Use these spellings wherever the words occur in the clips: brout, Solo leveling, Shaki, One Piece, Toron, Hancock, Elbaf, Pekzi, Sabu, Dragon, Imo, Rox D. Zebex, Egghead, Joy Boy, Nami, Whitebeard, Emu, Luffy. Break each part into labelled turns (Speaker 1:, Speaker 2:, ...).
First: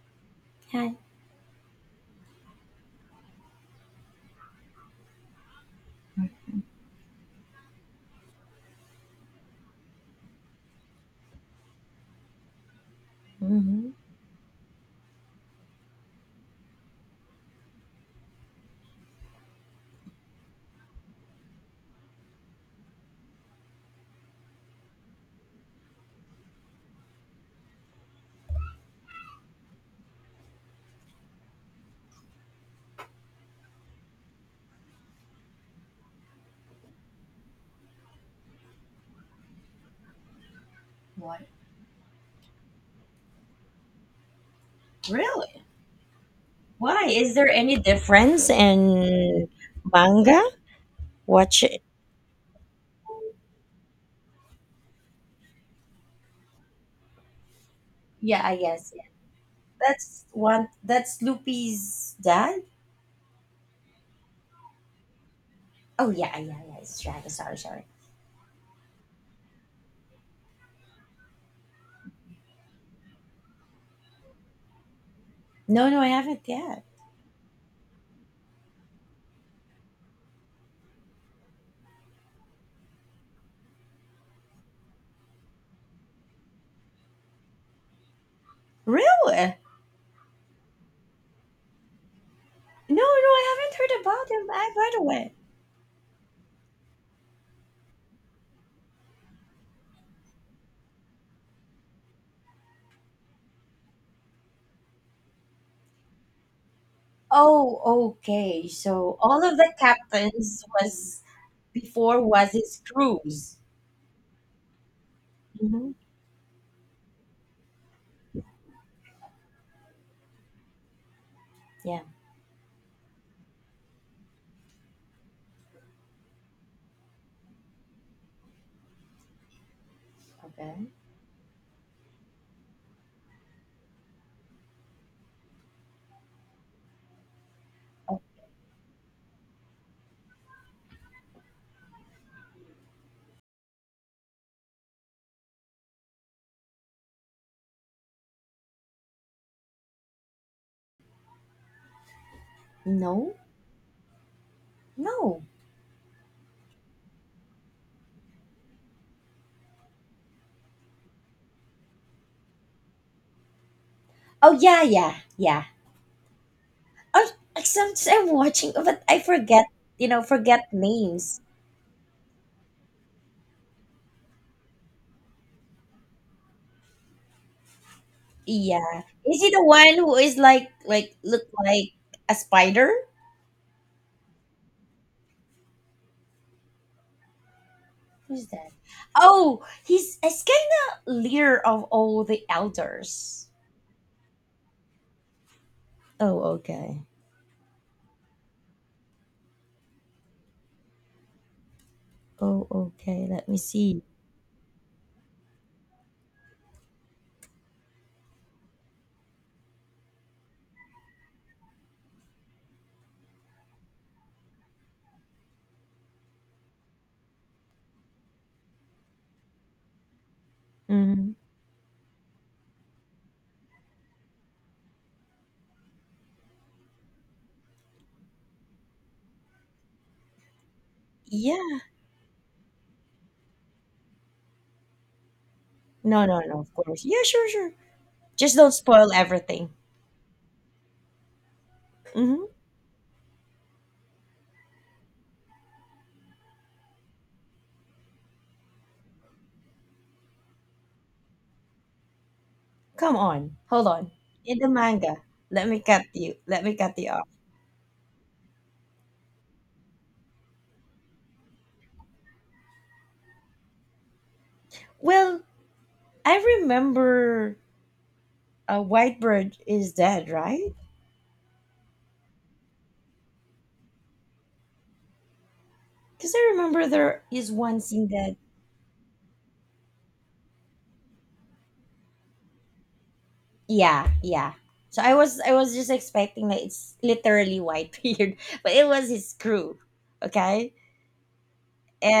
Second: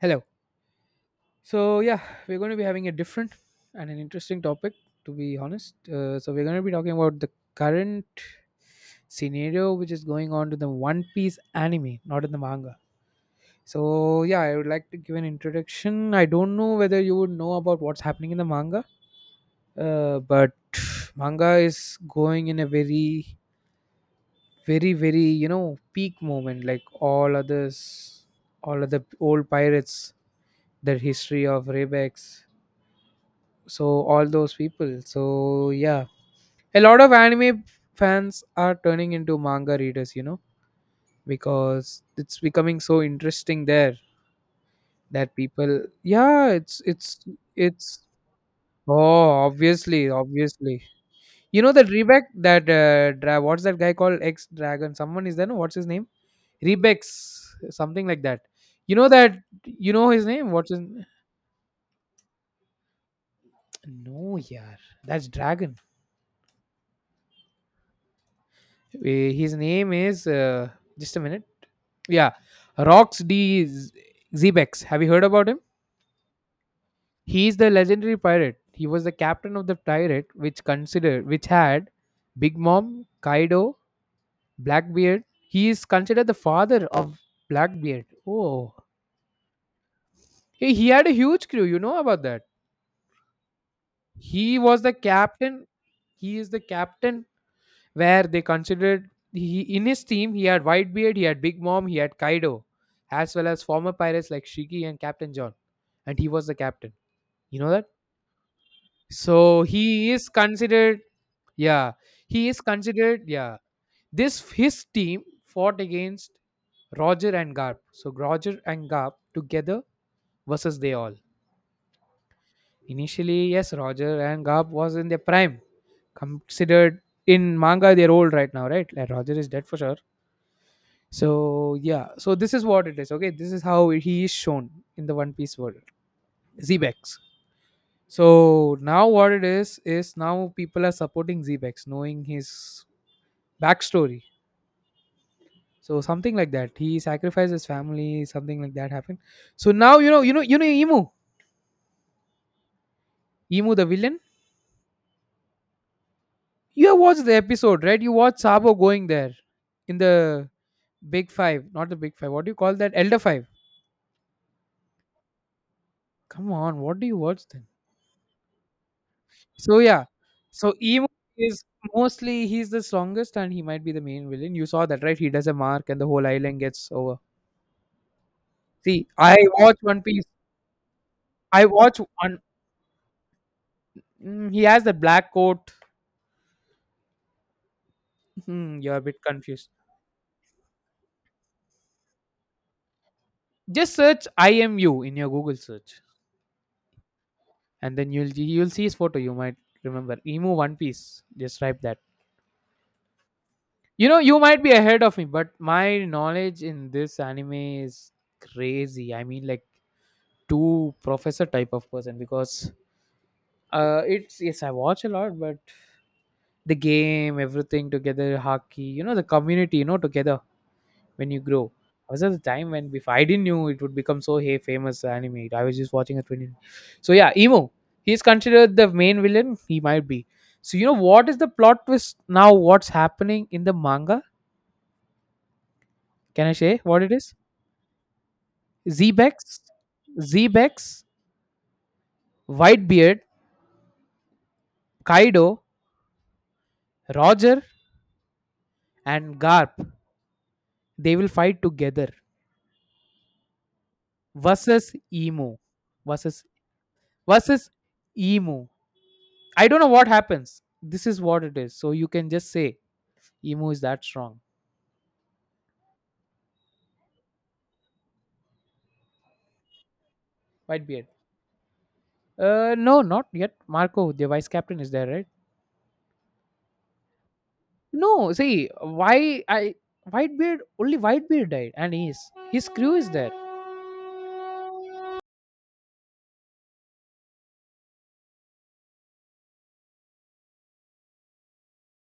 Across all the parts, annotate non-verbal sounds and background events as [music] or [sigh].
Speaker 1: Hello.
Speaker 2: Hi.
Speaker 1: So yeah, we're going to be having a different and an interesting topic, to be honest. So we're going to be talking about the current scenario which is going on to the One Piece anime, not in the manga.
Speaker 2: Hmm.
Speaker 1: So yeah, I would like to give an introduction. I don't know whether you would know about what's happening in the manga, but [sighs] manga is going in a very, very, very peak moment, like all others, all of the old pirates, their history of Rebex, so all those people. So yeah, a lot of anime fans are turning into manga readers
Speaker 2: What?
Speaker 1: because it's becoming so interesting there. That
Speaker 2: Really?
Speaker 1: people, yeah, it's
Speaker 2: Why?
Speaker 1: it's
Speaker 2: Is there any
Speaker 1: it's
Speaker 2: difference
Speaker 1: oh
Speaker 2: in
Speaker 1: obviously
Speaker 2: manga?
Speaker 1: obviously You
Speaker 2: Watch
Speaker 1: know
Speaker 2: it.
Speaker 1: that Rebek, that what's that guy called, ex dragon, someone is there, no? What's his name? Rebex, something like
Speaker 2: Yeah,
Speaker 1: that.
Speaker 2: I guess.
Speaker 1: You
Speaker 2: Yeah.
Speaker 1: know that, you know
Speaker 2: That's
Speaker 1: his name,
Speaker 2: one.
Speaker 1: what's his?
Speaker 2: That's Loopy's dad.
Speaker 1: No, yeah, that's Dragon.
Speaker 2: Oh, yeah, yeah, yeah. It's Dragon. Sorry, sorry.
Speaker 1: His name is just a minute. Yeah, Rox D. Zebex. Have you heard about him?
Speaker 2: No, no, I haven't yet.
Speaker 1: He is the legendary pirate. He was the captain of the pirate, which had Big Mom, Kaido, Blackbeard. He is considered the father of Blackbeard. Oh,
Speaker 2: Really?
Speaker 1: hey, he had a huge crew. You know about that?
Speaker 2: No, no, I haven't heard about him.
Speaker 1: He
Speaker 2: I,
Speaker 1: was
Speaker 2: by
Speaker 1: the
Speaker 2: the way,
Speaker 1: captain. He is the captain where they considered he in his team. He had Whitebeard, he had Big Mom, he had Kaido, as well as former pirates like Shiki and Captain John, and he was the captain. You know
Speaker 2: oh,
Speaker 1: that?
Speaker 2: okay. So all of
Speaker 1: So
Speaker 2: the
Speaker 1: he is
Speaker 2: captains
Speaker 1: considered,
Speaker 2: was
Speaker 1: yeah,
Speaker 2: before
Speaker 1: he
Speaker 2: was
Speaker 1: is
Speaker 2: his
Speaker 1: considered,
Speaker 2: crews.
Speaker 1: yeah. This his team fought
Speaker 2: Hmm.
Speaker 1: against Roger and Garp. So Roger and Garp together versus they all.
Speaker 2: Yeah.
Speaker 1: Initially, yes, Roger and Garp was in their prime, considered in manga they're old right now, right? Like Roger is dead for sure.
Speaker 2: Okay.
Speaker 1: So yeah, so this is what it is. Okay, this is how he is shown in the One Piece world. Zebex.
Speaker 2: Oh
Speaker 1: So now what it is now people are supporting Zebex, knowing his backstory. So something like that. He sacrificed his family. Something like that happened. So now Emu,
Speaker 2: no,
Speaker 1: Emu the villain.
Speaker 2: no.
Speaker 1: You have watched the episode, right? You watched Sabo going there in the Big Five, not the Big Five. What do you call that? Elder Five.
Speaker 2: Oh yeah, yeah, yeah.
Speaker 1: Come on, what do you
Speaker 2: Oh,
Speaker 1: watch then?
Speaker 2: sometimes I'm watching, but I forget,
Speaker 1: So yeah,
Speaker 2: forget
Speaker 1: so Emu
Speaker 2: names.
Speaker 1: is mostly he's the strongest and he might be the main villain. You saw that, right? He does a mark and the whole island gets over.
Speaker 2: Yeah.
Speaker 1: See, I
Speaker 2: Is he the
Speaker 1: watch
Speaker 2: one
Speaker 1: One
Speaker 2: who
Speaker 1: Piece.
Speaker 2: is like, look
Speaker 1: I
Speaker 2: like
Speaker 1: watch
Speaker 2: a
Speaker 1: one.
Speaker 2: spider?
Speaker 1: Mm, he has the black coat.
Speaker 2: Who's that?
Speaker 1: Hmm, you're a bit
Speaker 2: Oh,
Speaker 1: confused.
Speaker 2: he's kind of leader of all the elders.
Speaker 1: Just search IMU in your Google search,
Speaker 2: Oh, okay.
Speaker 1: and then you'll see his photo. You might remember Emu One Piece. Just type that.
Speaker 2: Oh, okay. Let me see.
Speaker 1: You know, you might be ahead of me, but my knowledge in this anime is crazy. I mean, like two professor type of person because it's yes, I watch a lot, but the game, everything together, hockey, you know, the community, you know, together when
Speaker 2: Hmm.
Speaker 1: you grow. I was at the time when before I didn't knew it would become so hey famous anime. I was just watching a 20. So yeah, Emo. He's considered the main villain. He might be. So you know what is the
Speaker 2: Yeah.
Speaker 1: plot twist now? What's happening in the manga?
Speaker 2: No, no,
Speaker 1: Can I
Speaker 2: no, of
Speaker 1: say what
Speaker 2: course.
Speaker 1: it
Speaker 2: Yeah,
Speaker 1: is?
Speaker 2: sure, sure. Just don't spoil
Speaker 1: Zebex,
Speaker 2: everything.
Speaker 1: Zebex,
Speaker 2: Hmm.
Speaker 1: Whitebeard, Kaido, Roger, and Garp. They will fight together
Speaker 2: Come on. Hold on. In the
Speaker 1: versus
Speaker 2: manga,
Speaker 1: Emo versus
Speaker 2: Let me cut you off.
Speaker 1: versus Emu. I don't know what happens. This is what it is. So you can just say Emu is that strong.
Speaker 2: Well, I remember a White Bird is dead, right?
Speaker 1: Whitebeard. No, not yet. Marco, the vice captain, is there, right?
Speaker 2: Because I remember there is one scene
Speaker 1: No,
Speaker 2: that
Speaker 1: see why I Whitebeard only Whitebeard died, and he's his crew is there.
Speaker 2: yeah, yeah. So I was just expecting that it's literally Whitebeard, [laughs] but it was his crew, okay?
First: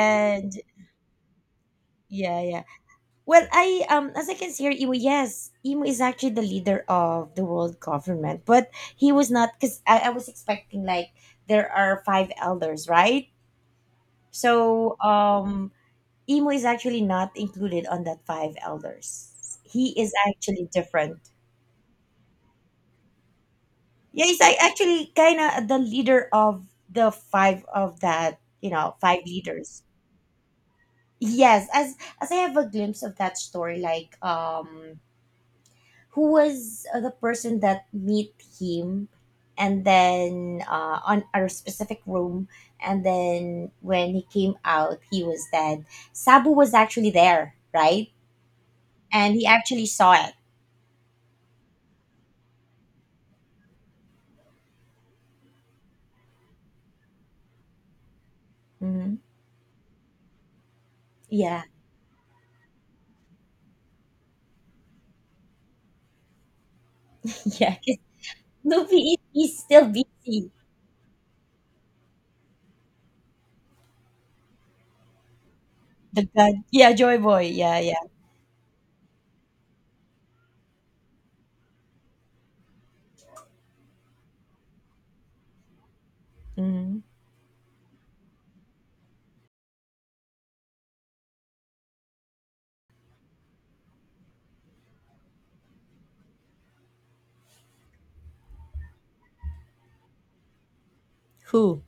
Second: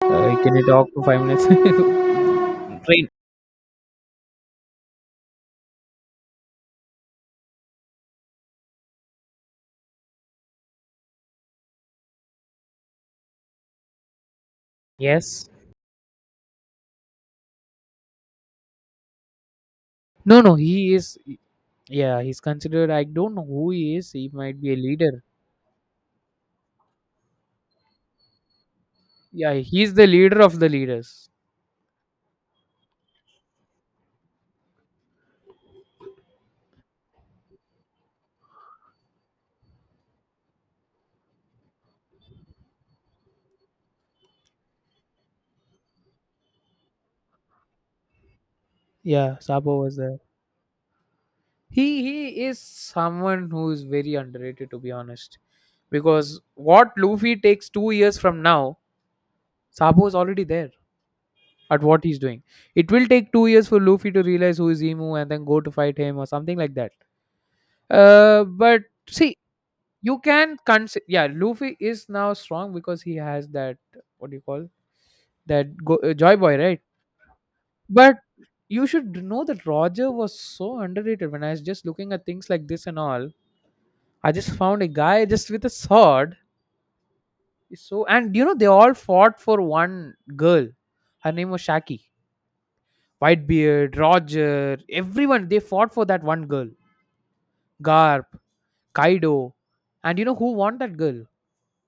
Speaker 1: Can you talk for 5 minutes?
Speaker 2: yeah, yeah.
Speaker 1: [laughs] Train.
Speaker 2: Well, I as I can see here, Imo yes, Imo is actually the leader of the world government, but he was not because I was expecting like there are five elders, right? So
Speaker 1: Yes.
Speaker 2: Imo is actually not included on that five elders. He is
Speaker 1: No, no,
Speaker 2: actually
Speaker 1: he is.
Speaker 2: different.
Speaker 1: Yeah, he's considered. I don't know who he is.
Speaker 2: Yeah,
Speaker 1: He
Speaker 2: he's like
Speaker 1: might be a
Speaker 2: actually
Speaker 1: leader.
Speaker 2: kind of the leader of the five of that, you know, five
Speaker 1: Yeah,
Speaker 2: leaders.
Speaker 1: he's the leader of the leaders.
Speaker 2: Yes, as I have a glimpse of that story, like who was the person that meet him, and then on a specific room, and then when he came out, he was dead. Sabu was actually there, right? And
Speaker 1: Yeah,
Speaker 2: he
Speaker 1: Sabo
Speaker 2: actually
Speaker 1: was
Speaker 2: saw
Speaker 1: there.
Speaker 2: it.
Speaker 1: He is someone who is very underrated, to be honest, because what Luffy takes 2 years from now,
Speaker 2: Mhm.
Speaker 1: Sabo is already there
Speaker 2: Yeah,
Speaker 1: at what he's doing. It will take 2 years for Luffy to realize who is Emu and then go to fight him or something like that.
Speaker 2: [laughs] yeah. 'Cause
Speaker 1: But
Speaker 2: Luffy is
Speaker 1: see,
Speaker 2: he's still
Speaker 1: you
Speaker 2: busy.
Speaker 1: can consider, yeah, Luffy is now strong because he has that, what do you call that,
Speaker 2: The
Speaker 1: Joy
Speaker 2: god,
Speaker 1: Boy, right?
Speaker 2: yeah, Joy Boy, yeah, yeah.
Speaker 1: But you should know that Roger was so underrated. When I was just looking at things like this and all, I just found a guy just with a sword.
Speaker 2: Mhm.
Speaker 1: So, and you know they all fought for one girl. Her name was Shaki. Whitebeard, Roger, everyone they fought for that one girl. Garp, Kaido, and you know who won that girl?
Speaker 2: Who?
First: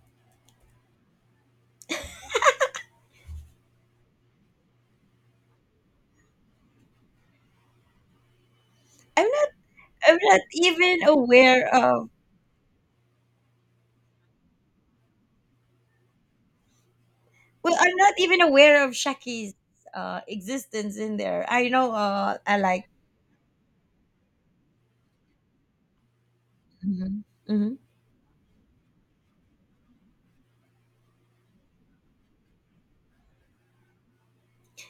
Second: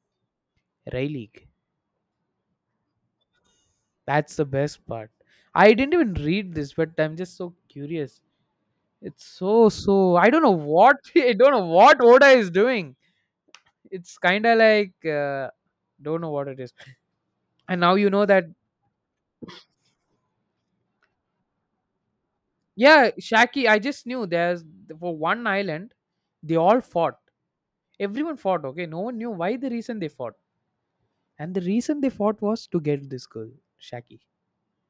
Speaker 1: Rayleigh. That's the best part. I didn't even read this, but I'm just so curious. It's
Speaker 2: I'm not.
Speaker 1: so so.
Speaker 2: I'm
Speaker 1: I
Speaker 2: not
Speaker 1: don't know what
Speaker 2: even
Speaker 1: [laughs] I don't know
Speaker 2: aware
Speaker 1: what
Speaker 2: of.
Speaker 1: Oda is doing. It's kind of like don't know what it is.
Speaker 2: Well,
Speaker 1: And now
Speaker 2: I'm
Speaker 1: you
Speaker 2: not
Speaker 1: know
Speaker 2: even
Speaker 1: that.
Speaker 2: aware of Shaki's existence in there. I know. I like.
Speaker 1: Yeah, Shaki, I just knew there's for one island, they all fought.
Speaker 2: Mhm, mhm.
Speaker 1: Everyone fought, okay? No one knew why the reason they fought. And the reason they fought was to get this girl, Shaki.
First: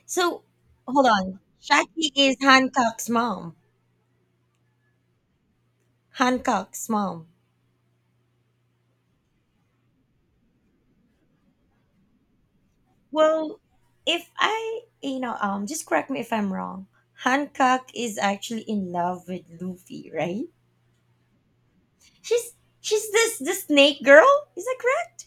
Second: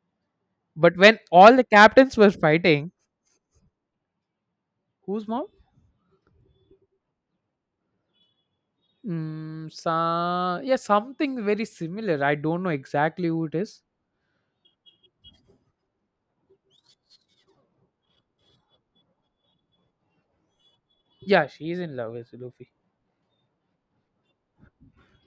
Speaker 2: So,
Speaker 1: But
Speaker 2: hold
Speaker 1: when
Speaker 2: on.
Speaker 1: all the
Speaker 2: Shaki
Speaker 1: captains were
Speaker 2: is
Speaker 1: fighting,
Speaker 2: Hancock's mom.
Speaker 1: whose mom?
Speaker 2: Hancock's mom.
Speaker 1: Mm, yeah, something very similar. I don't know exactly who it
Speaker 2: Well,
Speaker 1: is.
Speaker 2: if I, you know, just correct me if I'm wrong. Hancock is actually in love with Luffy, right?
Speaker 1: Yeah, she's in love with
Speaker 2: She's
Speaker 1: Luffy.
Speaker 2: she's this the snake girl. Is that correct?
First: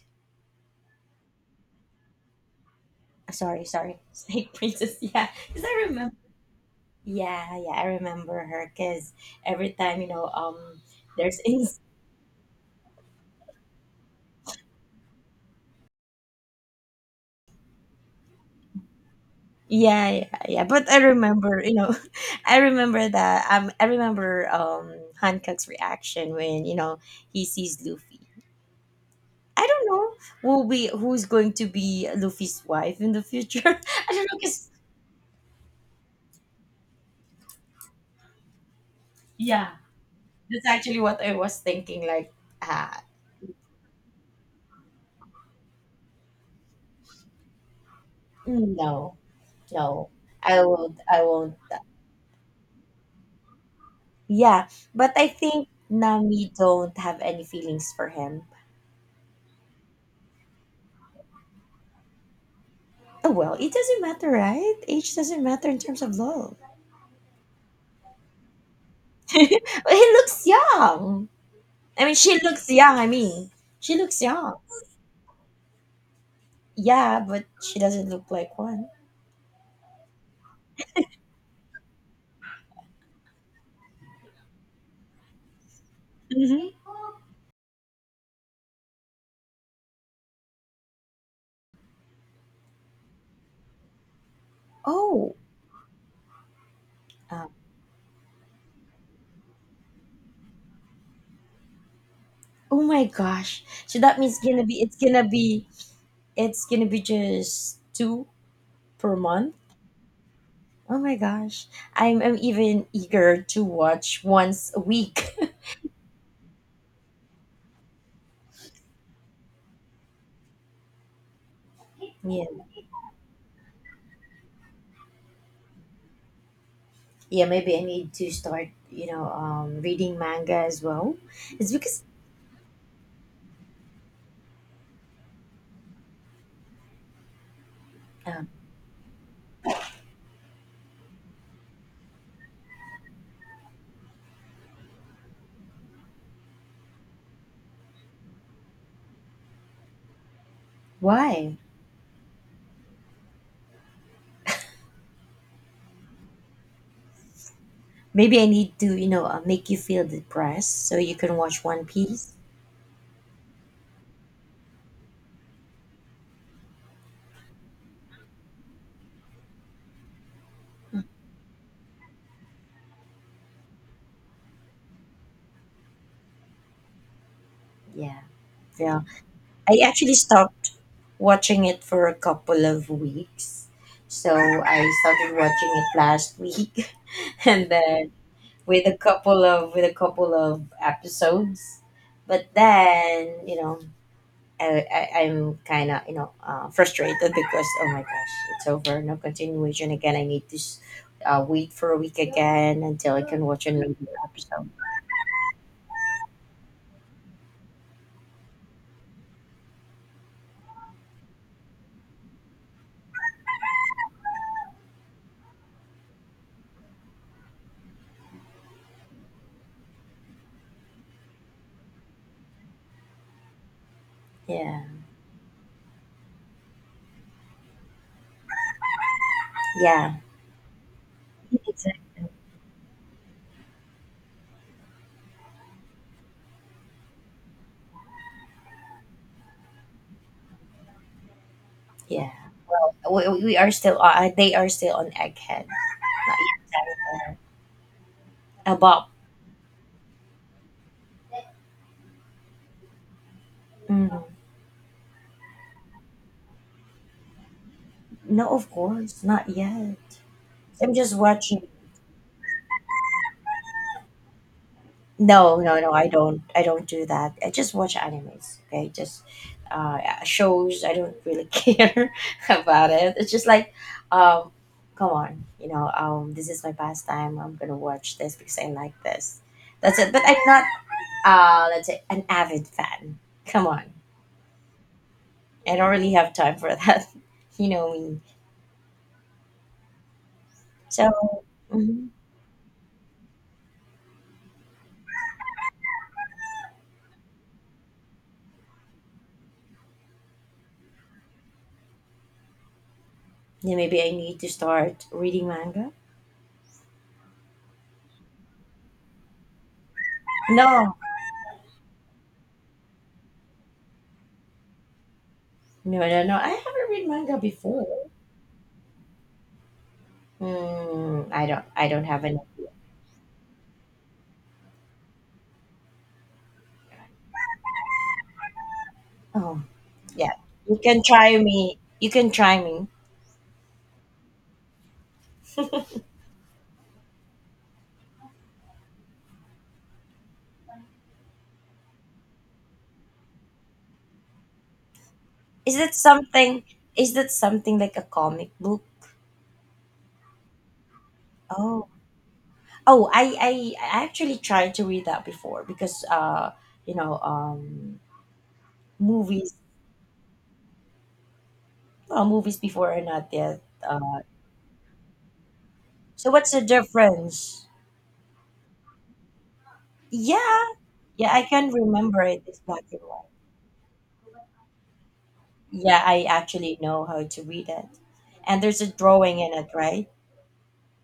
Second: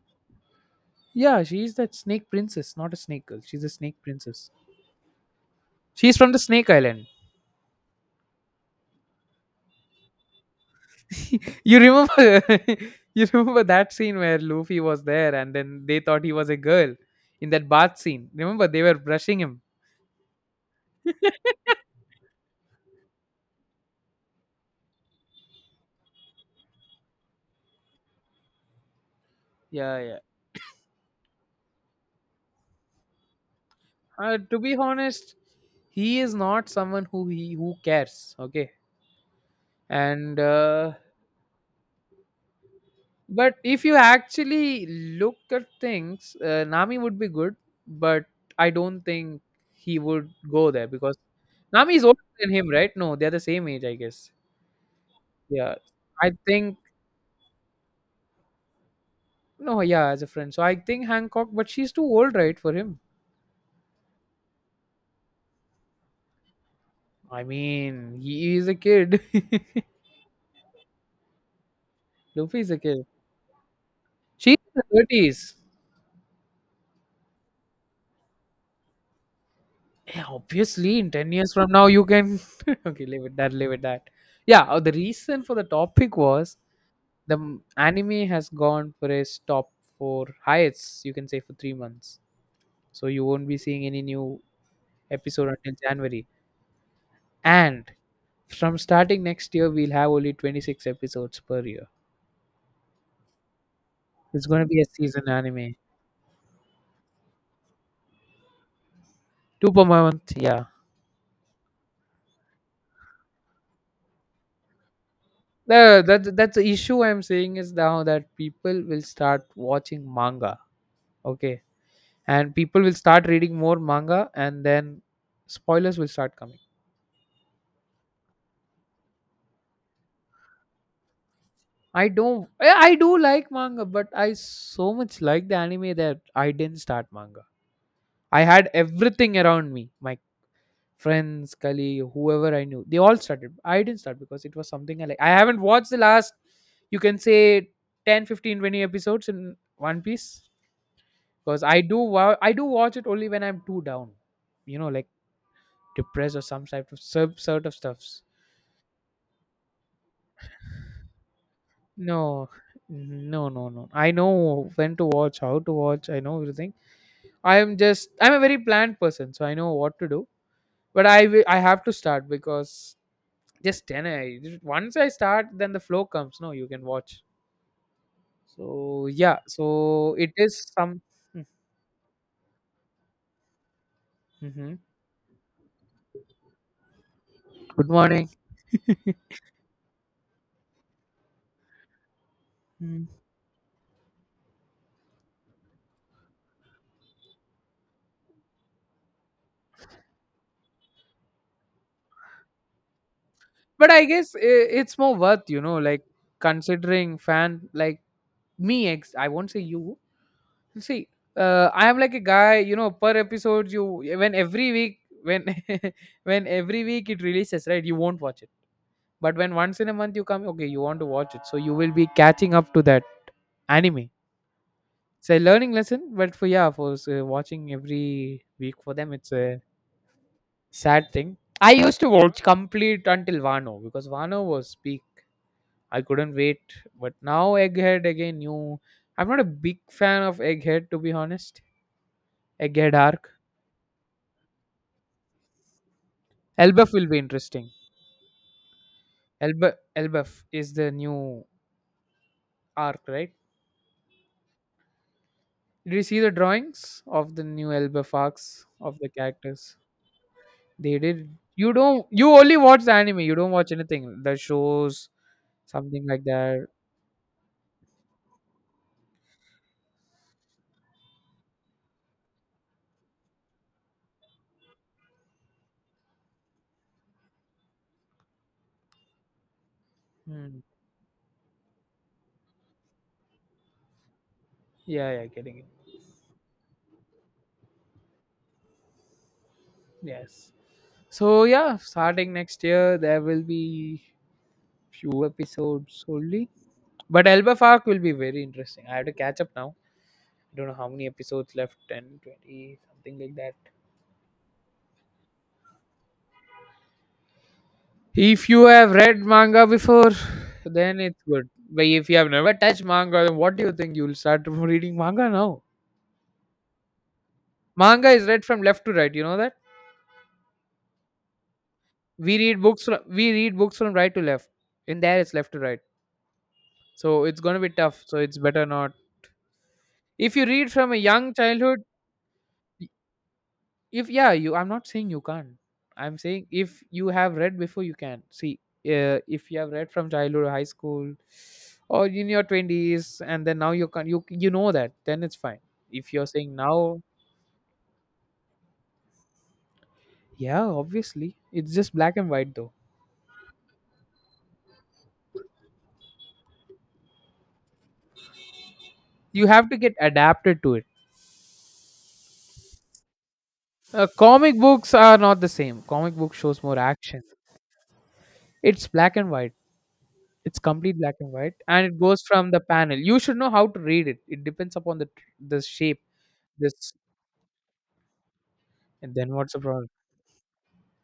Speaker 1: Yeah, she's that snake princess, not a snake
Speaker 2: Ah,
Speaker 1: girl. She's
Speaker 2: sorry,
Speaker 1: a
Speaker 2: sorry,
Speaker 1: snake princess.
Speaker 2: snake princess. [laughs] Yeah, because I remember.
Speaker 1: She's from the Snake Island.
Speaker 2: Yeah, yeah, I remember her because every time you know, there's
Speaker 1: [laughs]
Speaker 2: [laughs]
Speaker 1: you
Speaker 2: ins.
Speaker 1: remember [laughs] you remember that scene where Luffy was there and then they thought he was a girl in that bath scene. Remember they were brushing him.
Speaker 2: Yeah, yeah, yeah. But I
Speaker 1: [laughs]
Speaker 2: remember, you know, [laughs] I remember that. I remember Hancock's reaction when you know he sees Luffy. I don't
Speaker 1: Yeah,
Speaker 2: know
Speaker 1: yeah.
Speaker 2: who's going to be Luffy's wife in the future. [laughs] I don't know
Speaker 1: To
Speaker 2: because
Speaker 1: be honest, he is not someone who he who cares. Okay,
Speaker 2: yeah,
Speaker 1: and
Speaker 2: that's actually what I was thinking. Like, ah,
Speaker 1: but if you actually look at things, Nami would be good, but I don't
Speaker 2: no.
Speaker 1: think he
Speaker 2: No,
Speaker 1: would
Speaker 2: I
Speaker 1: go there
Speaker 2: won't.
Speaker 1: because
Speaker 2: I won't.
Speaker 1: Nami is older than him, right? No, they're the same age, I guess.
Speaker 2: Yeah, but I think
Speaker 1: Yeah, I
Speaker 2: Nami
Speaker 1: think.
Speaker 2: don't have any feelings for him.
Speaker 1: No, yeah, as a friend. So I think Hancock, but she's too old, right, for him?
Speaker 2: Oh well, it doesn't matter, right? Age doesn't matter in terms of love.
Speaker 1: I mean, he is a kid.
Speaker 2: [laughs]
Speaker 1: [laughs]
Speaker 2: Well, he looks young. I mean, she
Speaker 1: Luffy
Speaker 2: looks
Speaker 1: is a
Speaker 2: young.
Speaker 1: kid.
Speaker 2: I mean, she looks young.
Speaker 1: She's in the 30s.
Speaker 2: Yeah, but she doesn't look like one.
Speaker 1: Yeah, obviously, in 10 years from now, you can. [laughs] Okay, leave it that, leave it that. Yeah, the reason for the topic was
Speaker 2: Hmm.
Speaker 1: the anime has gone for its top four highest, you can say, for 3 months. So you won't be seeing any new
Speaker 2: Oh,
Speaker 1: episode until January.
Speaker 2: um,
Speaker 1: And from starting next year, we'll have only 26 episodes per year.
Speaker 2: oh my gosh! So that means
Speaker 1: It's
Speaker 2: gonna
Speaker 1: gonna be
Speaker 2: be
Speaker 1: a season anime.
Speaker 2: it's gonna be just two per month.
Speaker 1: Two per month, yeah.
Speaker 2: Oh my gosh. I'm even eager to watch once a week. [laughs]
Speaker 1: The, that's the issue I'm saying is now that people will start watching manga, okay,
Speaker 2: Yeah,
Speaker 1: and people will start reading more manga, and then spoilers will start coming.
Speaker 2: yeah. Maybe I need to start, you know, reading manga as well. It's because
Speaker 1: I don't, I do like manga, but I so much like the anime that I didn't start manga. I
Speaker 2: um,
Speaker 1: had everything around me, my friends, colleague, whoever I knew, they all started. I didn't start because it was something I like. I haven't watched the last, you can say, 10, 15, 20 episodes in One Piece
Speaker 2: why?
Speaker 1: because I do watch it only when I'm too down, you know, like depressed or some type of sub sort of stuffs.
Speaker 2: Maybe I need to, you know, make you feel depressed so you can watch One Piece.
Speaker 1: No, no, no, no. I know when to watch, how to watch. I know everything. I am just I'm a very planned person, so I know what to do. But I will, I have to start because just 10 once I start then the flow comes. No, you can watch.
Speaker 2: Yeah, yeah.
Speaker 1: So yeah,
Speaker 2: I actually
Speaker 1: so it is
Speaker 2: stopped
Speaker 1: some.
Speaker 2: watching it for a couple of weeks, so
Speaker 1: Mhm.
Speaker 2: I started watching it last week, [laughs] and
Speaker 1: Good
Speaker 2: then
Speaker 1: morning.
Speaker 2: with a
Speaker 1: [laughs]
Speaker 2: couple of with a couple of episodes but
Speaker 1: Mm.
Speaker 2: then you know I'm kind of you know frustrated because oh my gosh it's over no continuation again I need to wait for a week again until I can watch
Speaker 1: But
Speaker 2: another
Speaker 1: I guess
Speaker 2: episode
Speaker 1: it's more worth, you know, like considering fan like me. Ex I won't say you. See, I am like a guy, you know, per episode. You When every week when [laughs] when every week it releases, right, you won't watch it. But when once in a month you come, okay, you want to watch it, so you will be catching up to that anime.
Speaker 2: yeah
Speaker 1: It's a learning lesson, but for yeah, for watching every week for them, it's a
Speaker 2: yeah.
Speaker 1: sad thing. I used to
Speaker 2: Exactly.
Speaker 1: watch complete until vano because vano was peak. I couldn't wait, but now Egghead again, new. I'm not a big fan of Egghead, to be honest.
Speaker 2: Yeah
Speaker 1: Egghead arc.
Speaker 2: well we are still they are still on egghead not
Speaker 1: Elbaf will be interesting.
Speaker 2: yet about
Speaker 1: Elba, Elbaf is the new arc, right?
Speaker 2: mm,
Speaker 1: Did you see the drawings of the new Elbaf
Speaker 2: no
Speaker 1: arcs,
Speaker 2: of
Speaker 1: of the
Speaker 2: course not
Speaker 1: characters?
Speaker 2: yet I'm
Speaker 1: They
Speaker 2: just
Speaker 1: did.
Speaker 2: watching.
Speaker 1: You don't You only watch the anime, you don't watch anything, the shows,
Speaker 2: No, no, no.
Speaker 1: something
Speaker 2: I
Speaker 1: like
Speaker 2: don't. I
Speaker 1: that.
Speaker 2: don't do that. I just watch animes. Okay, just uh, shows. I don't really [laughs] care about it. It's just like, um, come on, you know, this is my pastime. I'm gonna watch this because I like this. That's it. But I'm
Speaker 1: Hmm.
Speaker 2: not, let's say, an avid fan. Come on,
Speaker 1: Yeah, yeah, getting it.
Speaker 2: I don't really have time for that. [laughs] You know me.
Speaker 1: Yes.
Speaker 2: So,
Speaker 1: So yeah,
Speaker 2: mhm.
Speaker 1: starting next year there will be few episodes only, but Elba Park will be very interesting. I have to catch up now. I don't know how many episodes left. 10, 20, something like that.
Speaker 2: Yeah, maybe I need to start reading manga.
Speaker 1: If you have read manga before,
Speaker 2: No,
Speaker 1: then it's good. But if you have never touched manga, then what do you think you'll start [laughs] reading manga now?
Speaker 2: no, no, no. I haven't read manga before.
Speaker 1: Manga is read from left to right. You know that
Speaker 2: Mm, I don't have any.
Speaker 1: we read books from right to left. In there, it's left to right. So it's going to be tough. So it's better not.
Speaker 2: Oh, yeah.
Speaker 1: If you read
Speaker 2: You
Speaker 1: from a
Speaker 2: can
Speaker 1: young
Speaker 2: try me.
Speaker 1: childhood,
Speaker 2: You can try me.
Speaker 1: if yeah, you, I'm not saying you can't. I'm saying if you have read before, you can see. If you have read from childhood, high school, or in your twenties, and then now you can, you know that, then it's fine.
Speaker 2: Is that
Speaker 1: If you're saying
Speaker 2: something
Speaker 1: now,
Speaker 2: like a comic book?
Speaker 1: yeah, obviously it's
Speaker 2: Oh.
Speaker 1: just black and white though.
Speaker 2: Oh, I actually tried to read that before because you know,
Speaker 1: You
Speaker 2: movies,
Speaker 1: have to get adapted to it.
Speaker 2: well, movies before are not yet.
Speaker 1: Comic books are not the same. Comic
Speaker 2: So
Speaker 1: book
Speaker 2: what's the
Speaker 1: shows more action.
Speaker 2: difference?
Speaker 1: It's black and white.
Speaker 2: Yeah.
Speaker 1: It's complete black
Speaker 2: Yeah,
Speaker 1: and
Speaker 2: I
Speaker 1: white,
Speaker 2: can
Speaker 1: and it
Speaker 2: remember
Speaker 1: goes
Speaker 2: it.
Speaker 1: from
Speaker 2: It's
Speaker 1: the
Speaker 2: black
Speaker 1: panel.
Speaker 2: and
Speaker 1: You
Speaker 2: white.
Speaker 1: should know how to read it. It depends upon the shape.
Speaker 2: Yeah, I actually
Speaker 1: This
Speaker 2: know how to read it. And there's a
Speaker 1: and then
Speaker 2: drawing in
Speaker 1: what's the
Speaker 2: it,
Speaker 1: problem?
Speaker 2: right?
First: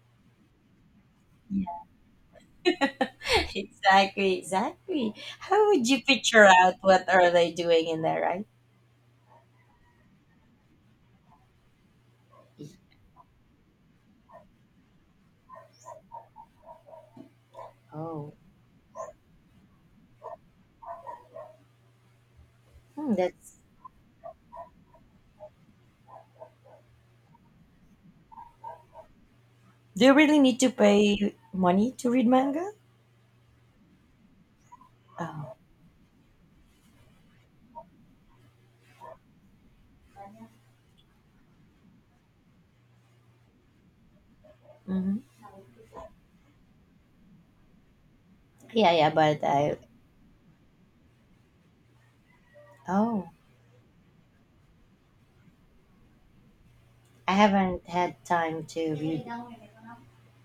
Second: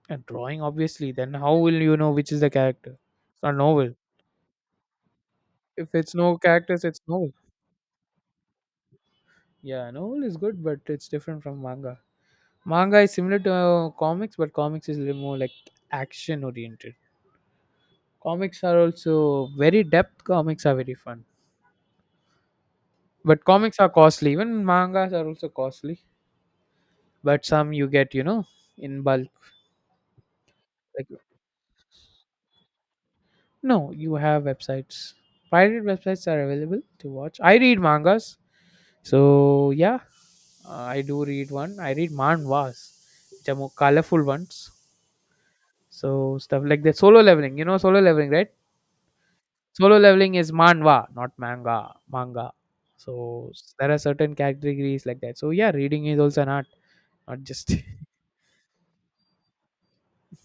Speaker 1: A drawing, obviously. Then how will you know which is the character? It's
Speaker 2: [laughs]
Speaker 1: not novel.
Speaker 2: Exactly, exactly. How would
Speaker 1: If
Speaker 2: you
Speaker 1: it's no
Speaker 2: picture out
Speaker 1: characters, it's
Speaker 2: what are
Speaker 1: novel.
Speaker 2: they doing in there, right?
Speaker 1: Yeah, novel is good, but it's different from manga. Manga is similar to comics, but comics is a little more like action oriented.
Speaker 2: Oh,
Speaker 1: Comics are also very depth. Comics are very fun,
Speaker 2: hmm,
Speaker 1: but
Speaker 2: that's.
Speaker 1: comics are costly. Even mangas are also costly. But some you get, you know, in bulk.
Speaker 2: Do you really need to
Speaker 1: Like.
Speaker 2: pay money to read manga?
Speaker 1: No, you have websites.
Speaker 2: Oh,
Speaker 1: Pirate websites are available to watch. I read mangas, so yeah, I do read one. I read manhwas, which are more colorful ones.
Speaker 2: hmm
Speaker 1: So stuff like the Solo leveling, you know, solo leveling, right?
Speaker 2: yeah, yeah, but I.
Speaker 1: Solo leveling is manhwa, not manga. Manga.
Speaker 2: Oh,
Speaker 1: So there are certain categories like that. So yeah, reading is also an art,
Speaker 2: I
Speaker 1: not just. [laughs]
Speaker 2: haven't had time to read.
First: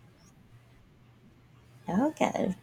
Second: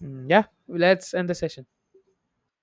Speaker 1: Mm, yeah, let's end the session.
Speaker 2: Okay.